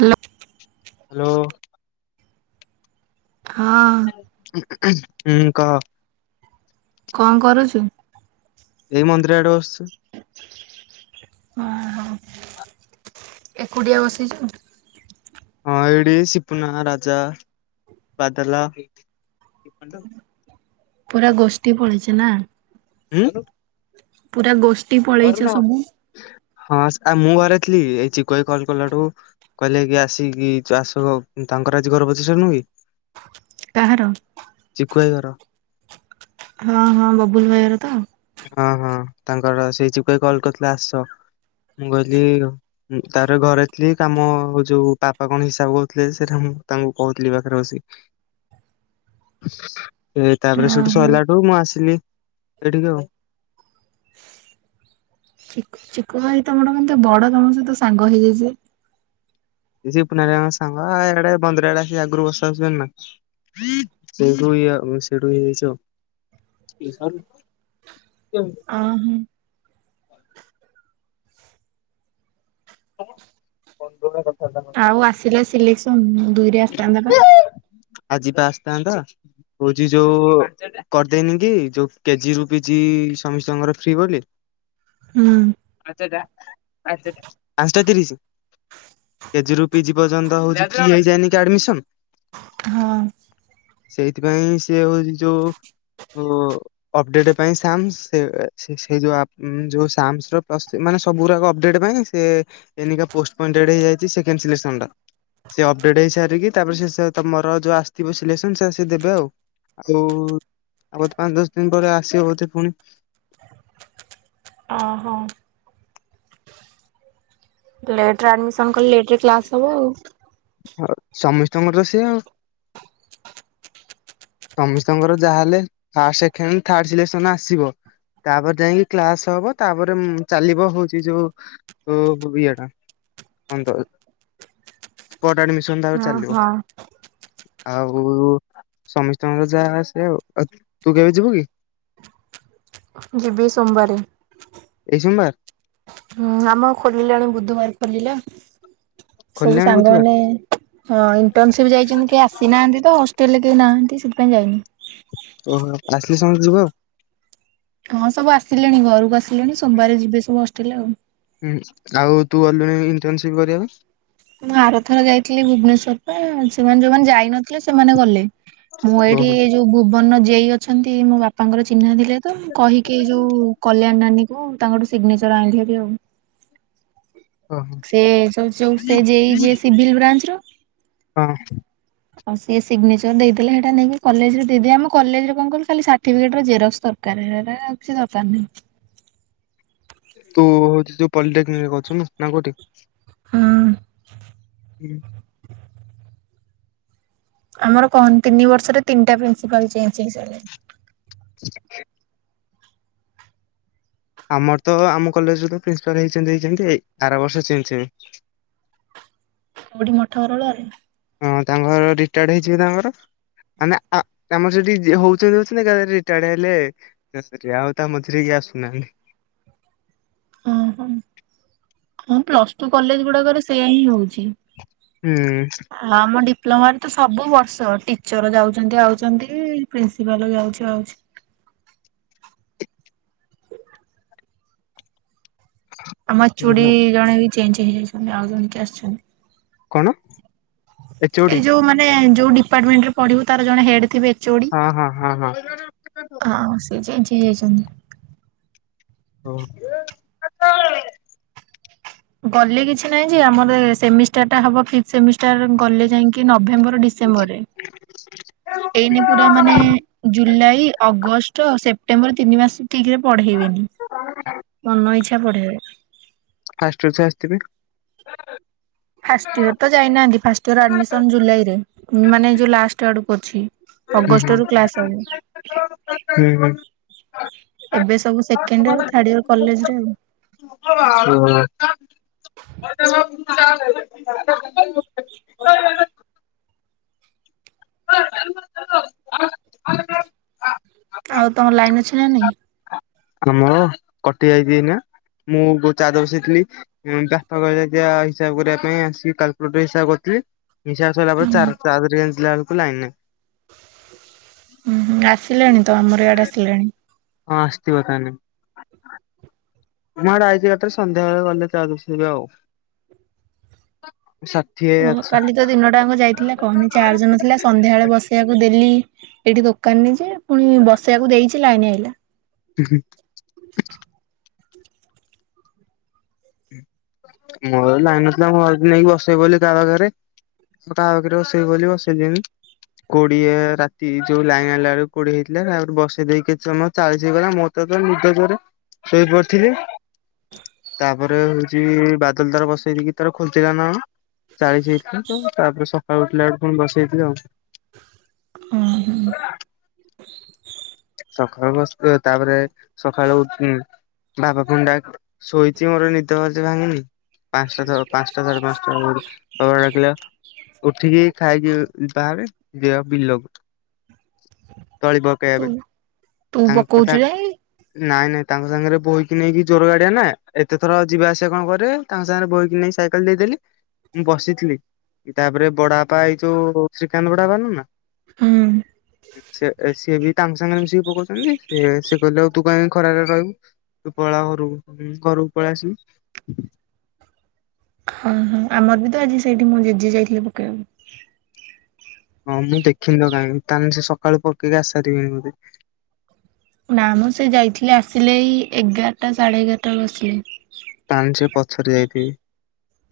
Hello. Hello. ହଁ [unintelligible] ହୁଁ କହ। କଣ କରୁଚୁ? ଏଇ ମନ୍ଦିର ଆଡେ ବସିଚି। [unintelligible] ଏକୁଟିଆ ବସିଚୁ? ହଁ ଏଇଠି ସିପୁନା, ରାଜା, ବାଦଲା ପୁରା ଗୋଷ୍ଠୀ ପଳେଇଚ ନା। ଉଁ। ପୁରା ଗୋଷ୍ଠୀ ପଳେଇଚ ସବୁ। ହଁ ସେ ଆ ମୁଁ ଘରେ ଥିଲି ଏଇ ଚିକୁ ଭାଇ କଲ୍ କଲାଠୁ କହିଲେ କି ଆସିକି ଚାସ ତାଙ୍କର ଆଜି ଘର ପଚିଷ୍ଟା ନୁହୁଁ କି। କାହାର? ଚିକୁଭାଇ ଘର। ହଁ ହଁ ବବୁଲ୍ ଭାଇ ଘର ତ? ହଁ ହଁ ତାଙ୍କର ସେଇ ଚିକୁ ଭାଇ କଲ କରିଥିଲା ଆସ। ମୁଁ ଗଲି ଆଉ। ହୁଁ ତାପରେ ଘରେ ଥିଲି କାମ ଯୋଉ ବାପା କଣ ହିସାବ କରୁଥିଲେ ଯେ ସେଟା ମୁଃ ତାଙ୍କୁ କୋହୁଥିଲି ପାଖରେ ବସିକି। [inaudible] ରେ ତାପରେ ସେଇଠୁ ଓହୋ। ସ‌ରିଲାଠୁ ମୁଁ ଆସିଲି ଏଇଠିକି ଆଉ। ଚିକୁ ଚିକୁ ଭାଇ ତମଠୁ ମାନେ ତ ବଡ ତମ ସହିତ ସାଙ୍ଗ ହେଇଯାଇଚି। ଏ ସେଇ ପୁନାଦାଙ୍କ ସାଙ୍ଗ ଏଆଡେ ବନ୍ଦୁଟାଡେ ଆସିକି ଆଗୁରୁ ବସାବସି କରୁନା। ସେଇଠୁ ଇଏ ସେଇଠୁ ଇଏ ହେଇଯାଇଚି ଆଉ। [unintelligible] ଅଁ ହଁ। [unintelligible] ବନ୍ଧରେ କଥାବାର୍ତ୍ତା [unintelligible] ଆଉ ଆସିଲା ସିଲେକ୍ସନ ଦୁଇରେ ଆସିଥାନ୍ତା ପା। ଆଜି ପା ଆସିଥାନ୍ତା ହୋଉଚି ଯୋଉ କରିଦେଇନି କି ଯଉ କେଜି ରୁ କେଜି ସମସ୍ତଙ୍କର ଫ୍ରି ବୋଲି। ହୁଁ। ଆଛା ଜା ପାଞ୍ଚ ପାଞ୍ଚଟା ତିରିସି। କେଜି ରୁ ପିଜି ପର୍ଯ୍ୟନ୍ତ ହଉଛିଫ୍ରି ହେଇଯାଇନି କି ଆଡମିସନ। ହଁ ସେଇଥିପାଇଁ ସେ ହଉଛି ଯଉ ଉ ଅପଡେଟ ପାଇଁସାମ୍ସ ସେ ସେ ଯଉ ଆପ ଜଉ ଶାମ୍ସର ପ୍ଲସ ମାନେ ସବୁ ଗୁଡାକ ଅପଡେଟ୍ ପାଇଁ ସେ ଏଇନିକା ପୋଷ୍ଟ ପେଣ୍ଟଏଡ଼ ସେକେଣ୍ଡ ସିଲେକ୍ସନ୍ଟା ସେ ଅପ ଅପଡେଡ଼ ହେଇସାରିକି ତାପରେ ସେ ତମର ଯୋଉ ଆସିଥିବ ସିଲେକ୍ସନ ସେରା ସେ ଦେବେ ଆଉ। ଆଉ ଆଉବୋଧେ ପାଞ୍ଚ ଦଶ ଦିନ ପରେ ଆସିବ ବୋଧେ ପୁଣି। ଅ ହଁ। ଲେଟରେ ଆଡମିସନ କଲେ ଲେଟରେ କ୍ଲାସ ହବ ଆଉ। ହଉ ସମସ୍ତଙ୍କର ତ ସେଇଆ ଆଉ। ସମସ୍ତଙ୍କର ଯାହାହେଲେ ଫାଷ୍ଟ ସେଖେଣ୍ଡ ଥାର୍ଡ ସିଲେକ୍ସନ ଆସିବ। ତାପରେ ଯାଇଁକି କ୍ଳାସ ହବ ତାପରେ ଚାଲିବ ହଉଛି ଯୋଉ ତୋ ଇଏଟା କଣତ ସ୍ପଟ ଆଡ଼ମିଶନ ତାପ ହଁ ଚାଲିବ ହଁ। ଆଉ ଉ ସମୀସ୍ତଙ୍କର ଯାହା ଆସେ ଆଉ ତୁ କେବେ ଯିବୁ କି? ଯିବ ସୋମବାରେ। ଏଇ ସୋମବାର ହୁଁ ଆମର ଖୋଲିଲାଣି ବୁଧବାରେ ଖୋଲିଲା। ସବୁ ଖୋଲିଲାଣି ବୁଧବାର ସାଙ୍ଗମାନେ ଇଣ୍ଟନସିପ ଯାଇଛନ୍ତି କେହି ଆସିନାହାନ୍ତି ତ। ହଷ୍ଟେଲ ରେ କେହି ନାଁହାନ୍ତି ସେଥିପାଇଁ ପାଇଁ ଯାଇନି। ଓହୋ ଆସିଲେ ସମତେ ଯିବ ଆଉ। ହଁ ସବୁ ଆସିଲେଣି ଘରକୁ ଆସିଲେଣି ସୋମବାରେ ଯିବେ ସବୁ ହଷ୍ଟେଲେ ଆଉ। ହୁଁ ଆଉ ତୁ ଗଲୁନି ଇଣ୍ଟର୍ନସିପ କରିବାପାଇଁ? ମୁଁ ଆର ଥର ଯାଇଥିଲି ଭୁବନେଶ୍ୱରପା ସେମାନେ ଯୋଉମାନେ ଯାଇନଥିଲେ ସେମାନେ ଗଲେ। ମୁଁ ଏଇଠି ଓହୋ ଯୋଉ ଭୁବନର ଯେଇ ଅଛନ୍ତି ମୋ ବାପାଙ୍କର ଚିହ୍ନା ଥିଲେ ତ କହିକି ଏଇ ଯୋଉ କଲ୍ୟାଣି ନାନୀ କୁ ତାଙ୍କଠୁ ସିଗ୍ନେଚର ଆଇଁଲିଭାରି ଆଉ। ଓହୋ [inaudible] ସିବିଲ୍ ବ୍ରାଞ୍ଚର। ହଁ। ଆଉ ସେ ସିଗ୍ନେଚର ଦେଇଦଲେ ହେଟା ନେଇକି କଲେଜରେ ଦେଇଦେଇ ଆମ କଲେଜ ରେ କଣ କହିଲୁ ଖାଲି ସାର୍ଟିଫିକେଟ ର ଜେରକ୍ସ୍ର ଦର୍ କାର ହେଟା ଆଉ କିଛି ଦରକାର ନାହିଁ। ତୁ ହଉଛି ଯୋଉ ପଲିଟେକନିକ୍ ରେ କରୁଛୁନା ନା କୋଉଠେ? ହୁଁ। [inaudible] ଆମର କହନି ତିନି ବର୍ଷରେ ତିନିଟା ପ୍ରିନ୍ସିପାଲ ଚେଞ୍ଜ ହେଇସାରିଲେଣି। [inaudible] ଆମର ତ ଆମ କଲେଜର ପ୍ରିନ୍ସିପାଲ ହେଇଚନ୍ତି ହେଇଛନ୍ତି ଆର ବର୍ଷ ଚେଞ୍ଜ ହେବେ। କଉଠି ମଠକରଗୋଳାରେ? ହଁ ତାଙ୍କ ଘର ରିଟାୟାର୍ଡ ହେଇଯିବେ ତାଙ୍କର। ମାନେ ଆ ଆମର ସେଠି ଯିଏ ହଉଛନ୍ତି ହଉଛନ୍ତି ଏକାଏଳେ ରିଟାର୍ଡ ହେଲେ [unintelligible] ଆଉ ତା ମଝିରେ କିଏ ଆସୁନାହାଁନ୍ତି। ହଁ ହଁ ପ୍ଲସ ଟୁ କଲେଜ ଗୁଡାକରେ ସେଇୟା ହିଁ ହଉଛି। ହୁଁ। ଆମ ଡିପ୍ଲମାରେ ତ ସବୁ ବର୍ଷ ଟିଚର ଯାଉଛନ୍ତି ଆଉଛନ୍ତି, ପ୍ରିନ୍ସିପାଲ ଯାଉଛି ଆଉଛି। ଆମ ଏଚୁଡ଼ି ହୁଁ ଜଣେ ବି ଚେଞ୍ଜ ହେଇଯାଇଛନ୍ତି ଆଉ ଜଣ କିିଏ ଆସିଛନ୍ତି। କଣ? ଏଚ ଓ ଏଇ ଡି ଯୋଉ ମାନେ ଯୋଉ ଡିପାର୍ଟମେଣ୍ଟ ରେ ପଢ଼ିବୁ ତାର ଜଣେ ହେଡ ଥିବେ। ଏଚୋଡି ହଁ ହଁ ହଁ ହଁ। ହଁ ସେ ଚେଞ୍ଚ ହେଇ ଯାଇଛନ୍ତି। ଓହୋଃ। ଗଲେ କିଛି ନାଇଁ ଯେ, ଆମର ସେମିଷ୍ଟାର ଟା ହବ ଫିଫ୍ଥ୍ ସେମିଷ୍ଟାର ଗଲେ ଯାଇକି ନଭେମ୍ବର ଡିସେମ୍ବର ରେ। ଏଇନେ ପୁରା ମାନେ ଜୁଲାଇ, ଅଗଷ୍ଟ, ସେପ୍ଟେମ୍ବର ତିନି ମାସ। ଠିକ ରେ ପଢେଇବେନି। ମନ ଇଚ୍ଛା ପଢେଇବେ। ଫାଷ୍ଟ ଇୟର ଛୁଆ ଆସିଥିବେ? ଫାଷ୍ଟ ଇୟର ତ ଯାଇନାହାନ୍ତି। ଫାଷ୍ଟ ଇୟର ଆଡ୍ମିସନ୍ ଜୁଲାଇରେ। ମାନେ ଯୋଉ ଲାଷ୍ଟ ଆଡକୁ ଅଛି। ହୁଁ ହୁଁ। ଅଗଷ୍ଟ ରୁ କ୍ଲାସ ହବ। ହୁଁ ହୁଁ। ଏବେ ସବୁ second year, third year college ରେ ଆଉ। ଓହୋଃ। ଆଉ ତମର ଲାଇନ ଅଛି ନା ନାଇଁ? ଆମର? କଟି ଯାଇଛି ଏଇନା। ମୁଁ ଗୋ ଚାର୍ଜ ବସେଇଥିଲି। ଉଁ ବାପା କହିଲେ ଯା ହିସାବ କରିଆ ପାଇଁ ଆସିକି କାଲ୍କୁଲେଟର ରେ ହିସାବ କରୁଥିଲି। ହିସାବ ସଇଲା ପରେ ଚାର ଚାର୍ଜ ରେ ଗେଞ୍ଜିଲା ବେଳକୁ ଲାଇନ ନାଇଁ। ହୁଁ ହୁଁ, ଆସିଲେଣି ତ ଆମର ଆଡ଼େ ଆସିଲାଣି। ହଁ, ଅସିଥିବ ତାନେ। ମୁଁ ଆଡେ ଆଇଚି ଏକାଥରେ ସନ୍ଧ୍ୟାବେଳେ ଗଲେ ଚାର୍ଜ ବସେଇବି ଆଉ। ଷା ଠିଏ ଉଁ ଅଛି। କାଲି ତ ଦିନଟାଙ୍କ ଯାଇଥିଲା କହନି ଚାର୍ଜ ନଥିଲା। ସନ୍ଧ୍ୟାବେଳେ ବସେଇଆକୁ ଦେଲି ଏଇଠି ଦୋକାନରେ ଯେ ପୁଣି ବସେଇଆକୁ ଦେଇଛି ଲାଇନ ଆଇଲା। ହୁଁ ହୁଁ। ମୋର ଲାଇନ ନଥିଲା ମୁଁ ଭାବୁଥିଲି ନେଇକି ବସେଇବି ବୋଲି କାହା ପାଖରେ କାହା ପାଖରେ ବସେଇବି ବୋଲି ବସେଇଲିନି। କୋଡିଏ ରାତି, ଯୋଉ ଲାଇନ ଆଲା ବେଳକୁ କୋଡିଏ ହେଇଥିଲା। ତାପରେ ବସେଇ ଦେଇକି କିଛି ସମୟ ଚାଳିଶି ହେଇଗଲା। ମୋ ତେ ତ ନିଦ ଜୋରେ, ଶୋଇପଡ଼ି ଥିଲି। ତାପରେ ହଉଛି ବାଦଲ ତାର ବସେଇ ଦେଇକି ତାର ଖୋଲିଥିଲା ନା କଣ। ଚାଳିଶ ହେଇଥିଲା ତ। ତାପରେ ସକାଳୁ ଉଠିଲା ବେଳକୁ ପୁଣି ବସେଇଥିଲି ଆଉ। ଓହୋଃ। ସକାଳୁ ବସି ପଡିବ। ତାପରେ ସକାଳୁ ଉଠି ବାବା ପୁଣି ଶୋଇଛି ମୋର ନିଦ ଭଲସେ ଭାଙ୍ଗିନି। ପାଞ୍ଚଟା-ପାଞ୍ଚଟା, ସାଢେ ପାଞ୍ଚଟା ବେଳକୁ ବାବା ଡାକିଲେ ଉଠିକି, ଖାଇକି ବାହାରେ ଯିବା ବିଲକୁ ତଳି ତୁ ପକେଇବା ପାଇଁ। ତୁ ତାଙ୍କ ପକଉଛୁ କଥା ଯାଇ ନାଇଁ ନାଇଁ ତାଙ୍କ ସାଙ୍ଗରେ ବୋହିକି ନେଇକି ଜୋର ଗାଡିଆ ନା ଏତେଥର ଯିବା ଆସିବା କଣ କରିବେ। ତାଙ୍କ ସାଙ୍ଗରେ ବୋହିକି ନେଇକି ସାଇକେଲ ଦେଇଦେଲି। ମୁଁ ବସିଥିଲି। ତାପରେ ବଡବାପା ଏଇ ଯୋଉ ଶ୍ରୀକାନ୍ତ ବଡବାପା ନୁହେଁ ନା। ହୁଁ ସିଏ ସିଏ ବି ତାଙ୍କ ସାଙ୍ଗରେ ମିଶିକି ପକଉଛନ୍ତି, ସେ ସେ କହିଲେ ଆଉ ତୁ କାହିଁକି ଖରାରେ ରହିବୁ ତୁ ପଳା ଘରୁକୁ ଘରୁକୁ ପଳେଇ ଆସିଲି। ହଁ ହଁ ଆମର ବି ତ ଆଜି ସେଇଠି ମୋ ଜେଜେ ଯାଇଥିଲେ ପକେଇବାକୁ। ହଁ ମୁଁ ଦେଖିନି ଲୋ କାହିଁକି ତାହେନେ ସେ ସକାଳୁ ପକେଇକି ଆସି ସାରିବେଣି ବୋଧେ। ନା ମ ସେ ଯାଇଥିଲେ ଆସିଲେ ଏଇ ଏଗାରଟା ସାଢେ ଏଗାରଟା ବେଳୁ ଆସିଲେ। ତାହେନେ ସେ ପଛରେ ଯାଇଥିବେ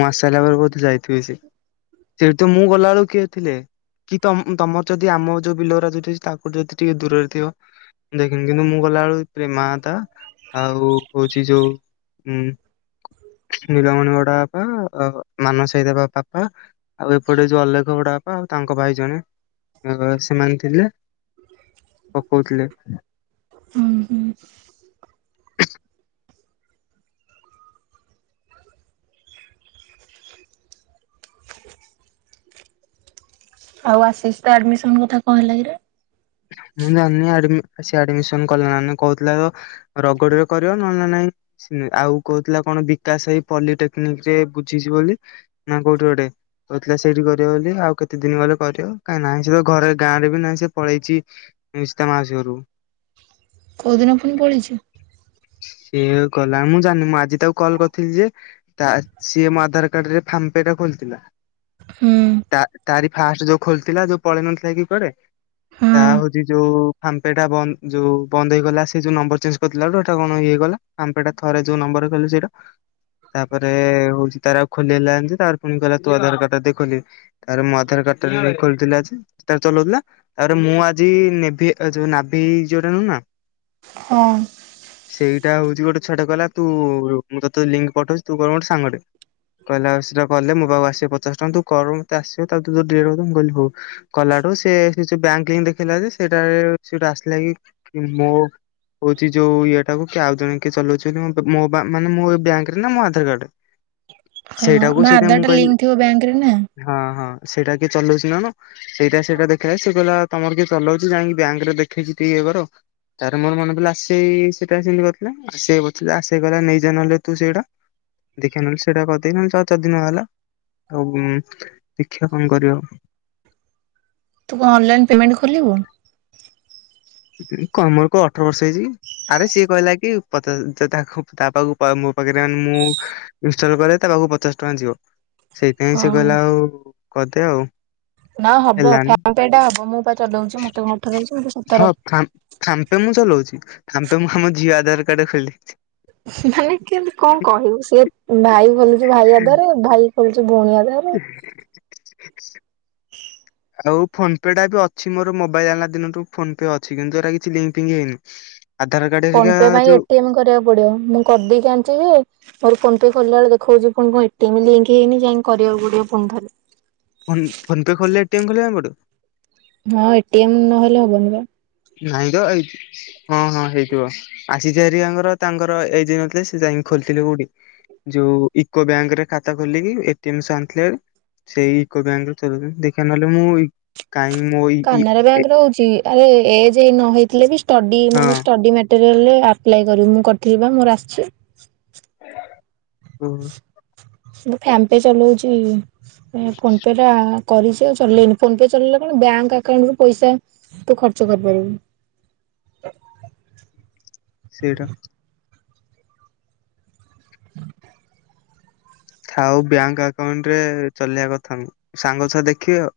ମୁଁ ଆସିସାଇଲା ପରେ ବୋଧେ ଯାଇଥିବେ ସେ। ସେଠି ତୁ ମୁଁ ଗଲାବେଳକୁ କିଏ ଥିଲେ? କି ତ ତମର ଯଦି ଆମ ଯୋଉ ବିଲ ଉରାଯୋଉଠି ଅଛି ତାକୁ ଯଦି ଟିକେ ଦୂରରେ ଥିବ। ଦେଖିନି କିନ୍ତୁ ମୁଁ ଗଲାବେଳକୁ ପ୍ରେମାଦା ଆଉ ହଉଛି ଯୋଉ ଉଁ ନୀଳମଣି ବଡବାପା ମାନସ ଭାଈ ତା ପାପା। ଆଉ ଏପଟେ ଯୋଉ ଅଲେଖ ବଡ ବାପା ଆଉ ତାଙ୍କ ଭାଇ ଜଣେ ସେମାନେ ଥିଲେ। ପକୋଉଥିଲେ। ହୁଁ ହୁଁ ଆଉ ଆସିସ୍ ତା ଆଡମିସନ କଥା କଣ ହେଲା କିରେ? ମୁଁ ଜାଣିନି ଆଡମି ସେ ଆଡମିସନ କଲା ନା ନାଇଁ କହୁଥିଲା ତ ରଗଡିରେ କରିବ ନହେନେ ନାହିଁ। ଆଉ କହୁଥିଲା କଣ ବିକାଶ ଭାଇ ପନି ଟେକ୍ନିକିରେ ବୁଝିଛି ବୋଲି ନା କୋଉଠି ଗୋଟେ। କହୁଥିଲା ସେଇଠି କରିବ ବୋଲି ଆଉ କେତେ ଦିନ ଗଲେ କରିବ କାହିଁ ନାହିଁ ସେ ଘରେ ଗାଁରେ ବି ନାହିଁ ସେ ପଳେଇଛି। ମିସ୍ତା ମାଉସୀ ଘରକୁ। କୋଉଦିନ ପୁଣି ପଳେଇଚି? ସିଏ କହିଲା ମୁଁ ଜାନି ମୁଁ ଆଜି ତାକୁ କଲ କରିଥିଲି ଯେ ତା ସିଏ ମୋ ଆଧାର କାର୍ଡରେ ଫାମ୍ ପେ ଟା ଖୋଲିଥିଲା। ହୁଁ। ତା ତାରି ଫାଷ୍ଟ ଯୋଉ ଖୋଲିଥିଲା ଯୋଉ ପଳେଇ ନଥିଲା କି କୁଆଡେ? ହୁଁ ତା ହଉଛି ଯୋଉ ଫାମ୍ ପେ ଟା ବ ଯୋଉ ବନ୍ଦ ହେଇଗଲା ସେ ଯୋଉ ନମ୍ବର ଚେଞ୍ଜ କରିଥିଲା ତ। ତ କଣ ହେଇଗଲା ଫାମ୍ ପେ ଟା ଥରେ ଯୋଉ ନମ୍ବରେ ଖୋଲିବ ସେଇଟା। ତାପରେ ହଉଛି ତାର ଆଉ ଖୋଲି ହେଲାନି ଯେ ତାପରେ ପୁଣି କହିଲା ତୁ ଆଧାର କାର୍ଡ ଟା ଦେଇ ଖୋଲିବୁ। ତାର ମୁଁ ଆଧାର କାର୍ଡ ଟା ନେଇ ଖୋଲିଥିଲି ଆଜି ସେ ତାର ଚଲଉଥିଲା। ତାପରେ ମୁଁ ଆଜି ନେଭି ଯୋଉ ନାଭି ଝିଅଟା ନୁହଁ ନା। ଫୋନ୍। ସେଇଟା ହଉଛି ଗୋଟେ ଛୁଆଟେ କହିଲା ତୁ ମୁଁ ତୋତେ ଲିଙ୍କ ପଠଉଛି ତୁ କହିବୁ ସାଙ୍ଗଟେ। କହିଲା ସେଟା କଲେ ମୋ ପାଖକୁ ଆସିବ ପଚାଶ ଟଙ୍କା ତୁ କର ମତେ ଆସିବ ତାପରେ ତୁ ତୋର ଡିଲିଟ କରିଦେବୁ। ମୁଁ କହିଲି ହଉ। କଲାଠୁ ସେ ସେ ଯୋଉ ବ୍ୟାଙ୍କ ଲିଙ୍କ ଦେଖେଇଲା ଯେ ସେଇଟା ସେଠୁ ଆସିଲା କି ମୋ ସେ ଯୋଉ ଇଏ ଟାକୁ କିଏ ଆଉ ଜଣେ କିଏ ଚଲଉଛି ବୋଲି ମୋ ମାନେ ମୋ ବ୍ୟାଙ୍କରେ ନା ମୋ ଆଧାର କାର୍ଡରେ। ହଁ ମୋ ଆଧାର ଟା ଲିଙ୍କ ଥିବ ବ୍ୟାଙ୍କରେ ନା। ହଁ ହଁ ସେଇଟା କିଏ ଚଲଉଛି ନା କଣ? ସେଇଟା ସେଇଟା ଦେଖାଏ ସେ କହିଲା ତମର କିଏ ଚଲଉଛି ଯାଇ ବ୍ୟାଙ୍କରେ ଦେଖେଇକି ଟିକେ ଇଏ କର। ତାର ମୋର ମନେପାଇଲା ଆସ [unintelligible] କରିଥିଲେ ନେଇଯା ନହଲେ ତୁ ସେଇଟା। ଦେଖିଆ ନେହେଲେ ସେଟା କରିଦେଇଥାନ୍ତ ଚ ଯଦିନ ହେଲା। ଆଉ ଦେଖିଆକଣ କରିବ। ତୁ କଣ ଅନ୍ ଲାଇନ୍ ପେମେଣ୍ଟ ଖୋଲିଵୁ। କମଳ କୁ ଅଠର ବର୍ଷ ହେଇଛି କି। ଆରେ ସିଏ କହିଲାକି ତାକୁ ତାପାଖକୁ ତା ମୋ ପାଖରେ ମୁଁ ଇନଷ୍ଟ୍ରାଲ କଲେ ତା ପାଖକୁ ପଚାଶ ଟଙ୍କା ଯିବ ସେଇଥିପାଇଁ ସେ ଓହୋ କହିଲା ଆଉ କରିଦେ ଆଉ। ନା ହବ ହେଲାନି ଫୋନ୍ ଟେ ଟା ହବ, ମୁଁ ପା ଚଲଉଛି ମତେ କଣ ଅଠର ଦେଇଛି ମୋତେ ସତର। ଖାମ, ପେମୁଁ ଚଲଉଛି ଖାମ୍ପେ ମୁଁ ଆମ ଝିଅ ଆଧାର କାର୍ଡରେ ଖୋଲିଦେଇଛି। ମାନେ କେମତି କଣ କହିବୁ ସିଏ ଭାଇ ଖୋଲୁଛି ଭାଇ ଆଧାରରେ ଭାଇ ଖୋଲୁଛି ଭଉଣୀ ଆଧାରରେ। [unintelligible] ଆଉ ଫୋନ୍ ପେ ଟା ବି ଅଛି, ମୋର ମୋବାଇଲ ଆଣିଲା ଦିନଠୂ ଫୋନ୍ ପେ ଅଛି କିନ୍ତୁ ଏଟା କିଛି ଲିଙ୍କ ଫିଙ୍କ୍ ହେଇନି। ଆଧାର କାର୍ଡ ଫୋନ ହରିକା ପେ ପାଇଁ ଯୋଉ ଏଟିଏମ କରିବାକୁ ପଡିବ, ମୁଁ କରିଦେଇ ଚାଣିଛି ଯେ ମୋର ଫୋନ୍ ପେ ଖୋଲି ଲା ବେଳେ ଦେଖାଉଛି ପୁ ଣି କଣ ଏଟିଏମ୍ ଲିଙ୍କ ହେଇନି ଯାଇକି କରିବାକୁ ପଡ଼ିବ ପୁଣି ଥରେ। ଫୋନ୍ ଫୋନ ପେ ଖୋଲିଲେ ଏଟିଏମ୍ ଖୋୋଲିଵାକୁ ପଡିଵ। ହଁ ଏଟି ଏମ୍ ନହେଲେ ହବନି ବା। ନାଇଁ ତ ଏଇ ହଁ, ହଁ ହେଇଥିବ ଆସିସ ହରିଆାଙ୍କର ତାଙ୍କର ଏ ଯ ହୋଇ ନ ନଥିଲାସେ ଯାଇକି ଖୋଲିଥିଲେ କଉଠି। ଯୋଉ ଇକୋ ବ୍ୟାଙ୍କରେ ଖାତା ଖୋଲିକି ଏଟିଏମ୍ ସହ ଆଣିଥିଲେ ଭାରି। ସେଇ ଇକୋ ବ୍ୟାଙ୍କ ରେ ତୁଲାଉଛନ୍ତି ଦେଖିବା ନହେଲେ ମୁଁ କାଇଁ ମୋଇପ୍ କାନାରା ବ୍ୟାଙ୍କ ରେ ହଉଛି ଆରେ ଏ ଯ ନ ହେଇଥିଲେ ବି ଷ୍ଟଡି ହଁ ମାନେ ଷ୍ଟଡି ମା ସିରିଏଲରେ ଆପ୍ଲାଏ କରିବୁ ମୁଁ କରିଥିଲି ବା ମୋର ଆସିଛି। ହୁ। ମୁ ଫାନ୍ ପେ ଚଲାଉଛି ଫୋନ ପେ ଟା କରିଚି ଆଉ ଚଲେଇନି ଫୋନ ପେ ଚଲେଇଲେ କଣ ବ୍ୟାଙ୍କ ଆକାଉଣ୍ଟ ରୁ ପଇସା ତୁ ଖର୍ଚ୍ଚ କରିପାରିବୁ। ସେଇଟା। ଥାଉ ବ୍ୟାଙ୍କ ଆକାଉଣ୍ଟ ରେ ଚଲେଇିବା କଥା ନୁହେଁ ସାଙ୍ଗ ଛୁଆ ଦେଖିବେ ଆଉ।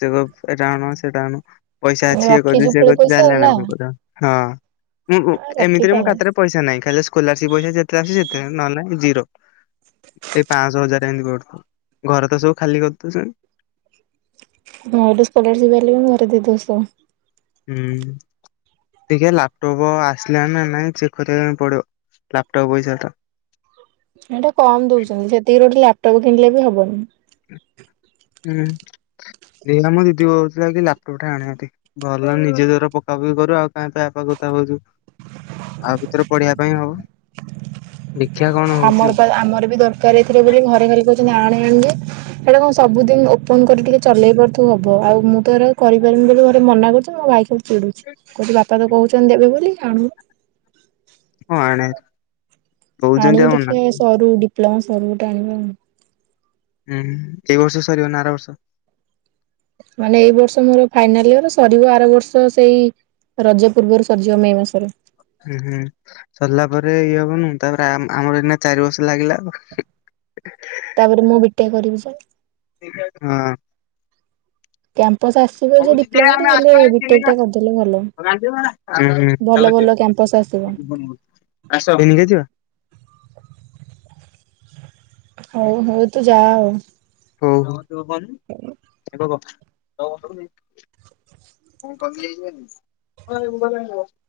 ସେ କହିଵଏଟା ଆଣ ସେଟା ଆଣ ପଇସା ଅଛି ଇଏ କରଦି ରଖିଛୁ ସିଏ ପୁଳେ କରିଵି ପଇସା ଆଉ ଜାହେଲେ ଆଣି ବା ନା ପାଇଁ ପଡିବ। ହଁ ମୁଁ ଏମିତିରେ ରଖିଥା ମୁ ଖାତରେ ପଇସା ନାହିଁ ଖାଲି ସ୍କଲାରସିପ୍ ପଇସା ଯେତେବେଳେ ଆସୁଛି ସେତେଵେଳେ ନ ହେଲେ ଜିରୋ। ଏଇ ପାଞ୍ଚଶହ ହଜାର ଏମିତି ଗଡୁଥିଵ ଘରେ ତ ସବୁ ଖାଲି କରିଦେଉଛନ୍ତି। ମୁଁ ଏଠି ସ୍କଲରସିପ ପାଇଲେ ବି ମୁଁ ଘରେ ଦେଇ ଦେଉଛି ସଵୁ। ଉଁ। ଦେଖିଆ ଲାପଟପ୍ ଆସିଲାଣି ନାଇଁ ଚେକ୍ କରିବା ପାଇଁ ପଡିବ ଲାପଟପ୍ ପଇସା ଟା। ସେଇଟା କମ ଦଉଛନ୍ତି ସେତିକିରେ ଗୋଟେ ଲାପଟପ୍ କିଣିଲେ ବି ହବନି। ହୁଁ ହେଇ ଆମ ଦିଦି କହୁଥିଲା କି ଲାପଟପ୍ ଟା ଆଣିଆ ଭାରି। ଭଲ ନିଜେ ଯୋଭରା ପକା ପକି କରିବ ଆଉ କାହିଁ ଆପାଖକୁ ତା ପାଖକୁ ଯିବୁ। ଆ ଭିତରେ ପଢିବା ପାଇଁ ହଉ। ଦେଖିଆ କଣ? ଆମର ଆମର ବି ଦରକାର ଏଇଥିରେ ବୋଲି ଘରେ ଖାଲି କହୁଛନ୍ତି ଆଣେ ଆଣେ ଯେ ହେଲେ କଣ ସବୁଦିନ ଓପନ କରି ଟିକେ ଚଲେଇ ପାରୁଥିବ ହବ ଆଉ ମୁଁ ତ ଏଇଟା କରିପାରିବି ବୋଲି ଘରେ ମନା କରୁଛି ମୋ ଭାଇ କ ଚିଡୁଛି କୋଉଚି ବାପା ତ କହୁଛନ୍ତି ଦେବେ ବୋଲି ଆଣୁନୁ। ହଁ ଆଣେ ଭାରି। ଆଣିବି ଦେଖିବା ସରୁ ଡିପ୍ଲମା ସରୁ ଗୋଟେ ଆଣିବା ଆ ହୁଁ ଏଇ ବର୍ଷ ସରିବ ନାା ଆର ବର୍ଷ? ମାନେ ଏଇ ବର୍ଷ ମୋର ଫାଇନାଲ ଇୟର ସରିବ ଆର ବର୍ଷ ସେଇ ରଜ ପୂର୍ବରୁ ସରିଜିଵ ମେଂ ମାସରେ। ହୁଁ, ହୁଁ, ସରିଲା ପରେ ଇଏ ହବନୁ ତାପରେ ଆମର ଏଇନା ଚାରି ବର୍ଷ ଲାଗିଲା। ତାପରେ ମୁଁ ବିଟେକ୍ କରିବି ଯେ ହଁ। କ୍ୟାମ୍ପସ ଆସ ଭଲ ଯେ ଡିପ୍ଲୋମା ରେ ହେଲେ ବିଟେକ୍ ଟା କରିଦେଲେ ଭଲ। ଭଲ ଭଲ କ୍ୟାମ୍ପସ ଆସି ଆସ ଏଇଲେ ଯିବା? ହଉ ହଉ ତୁ ଯା ଆଉ। ହଉ [unintelligible] [inaudible]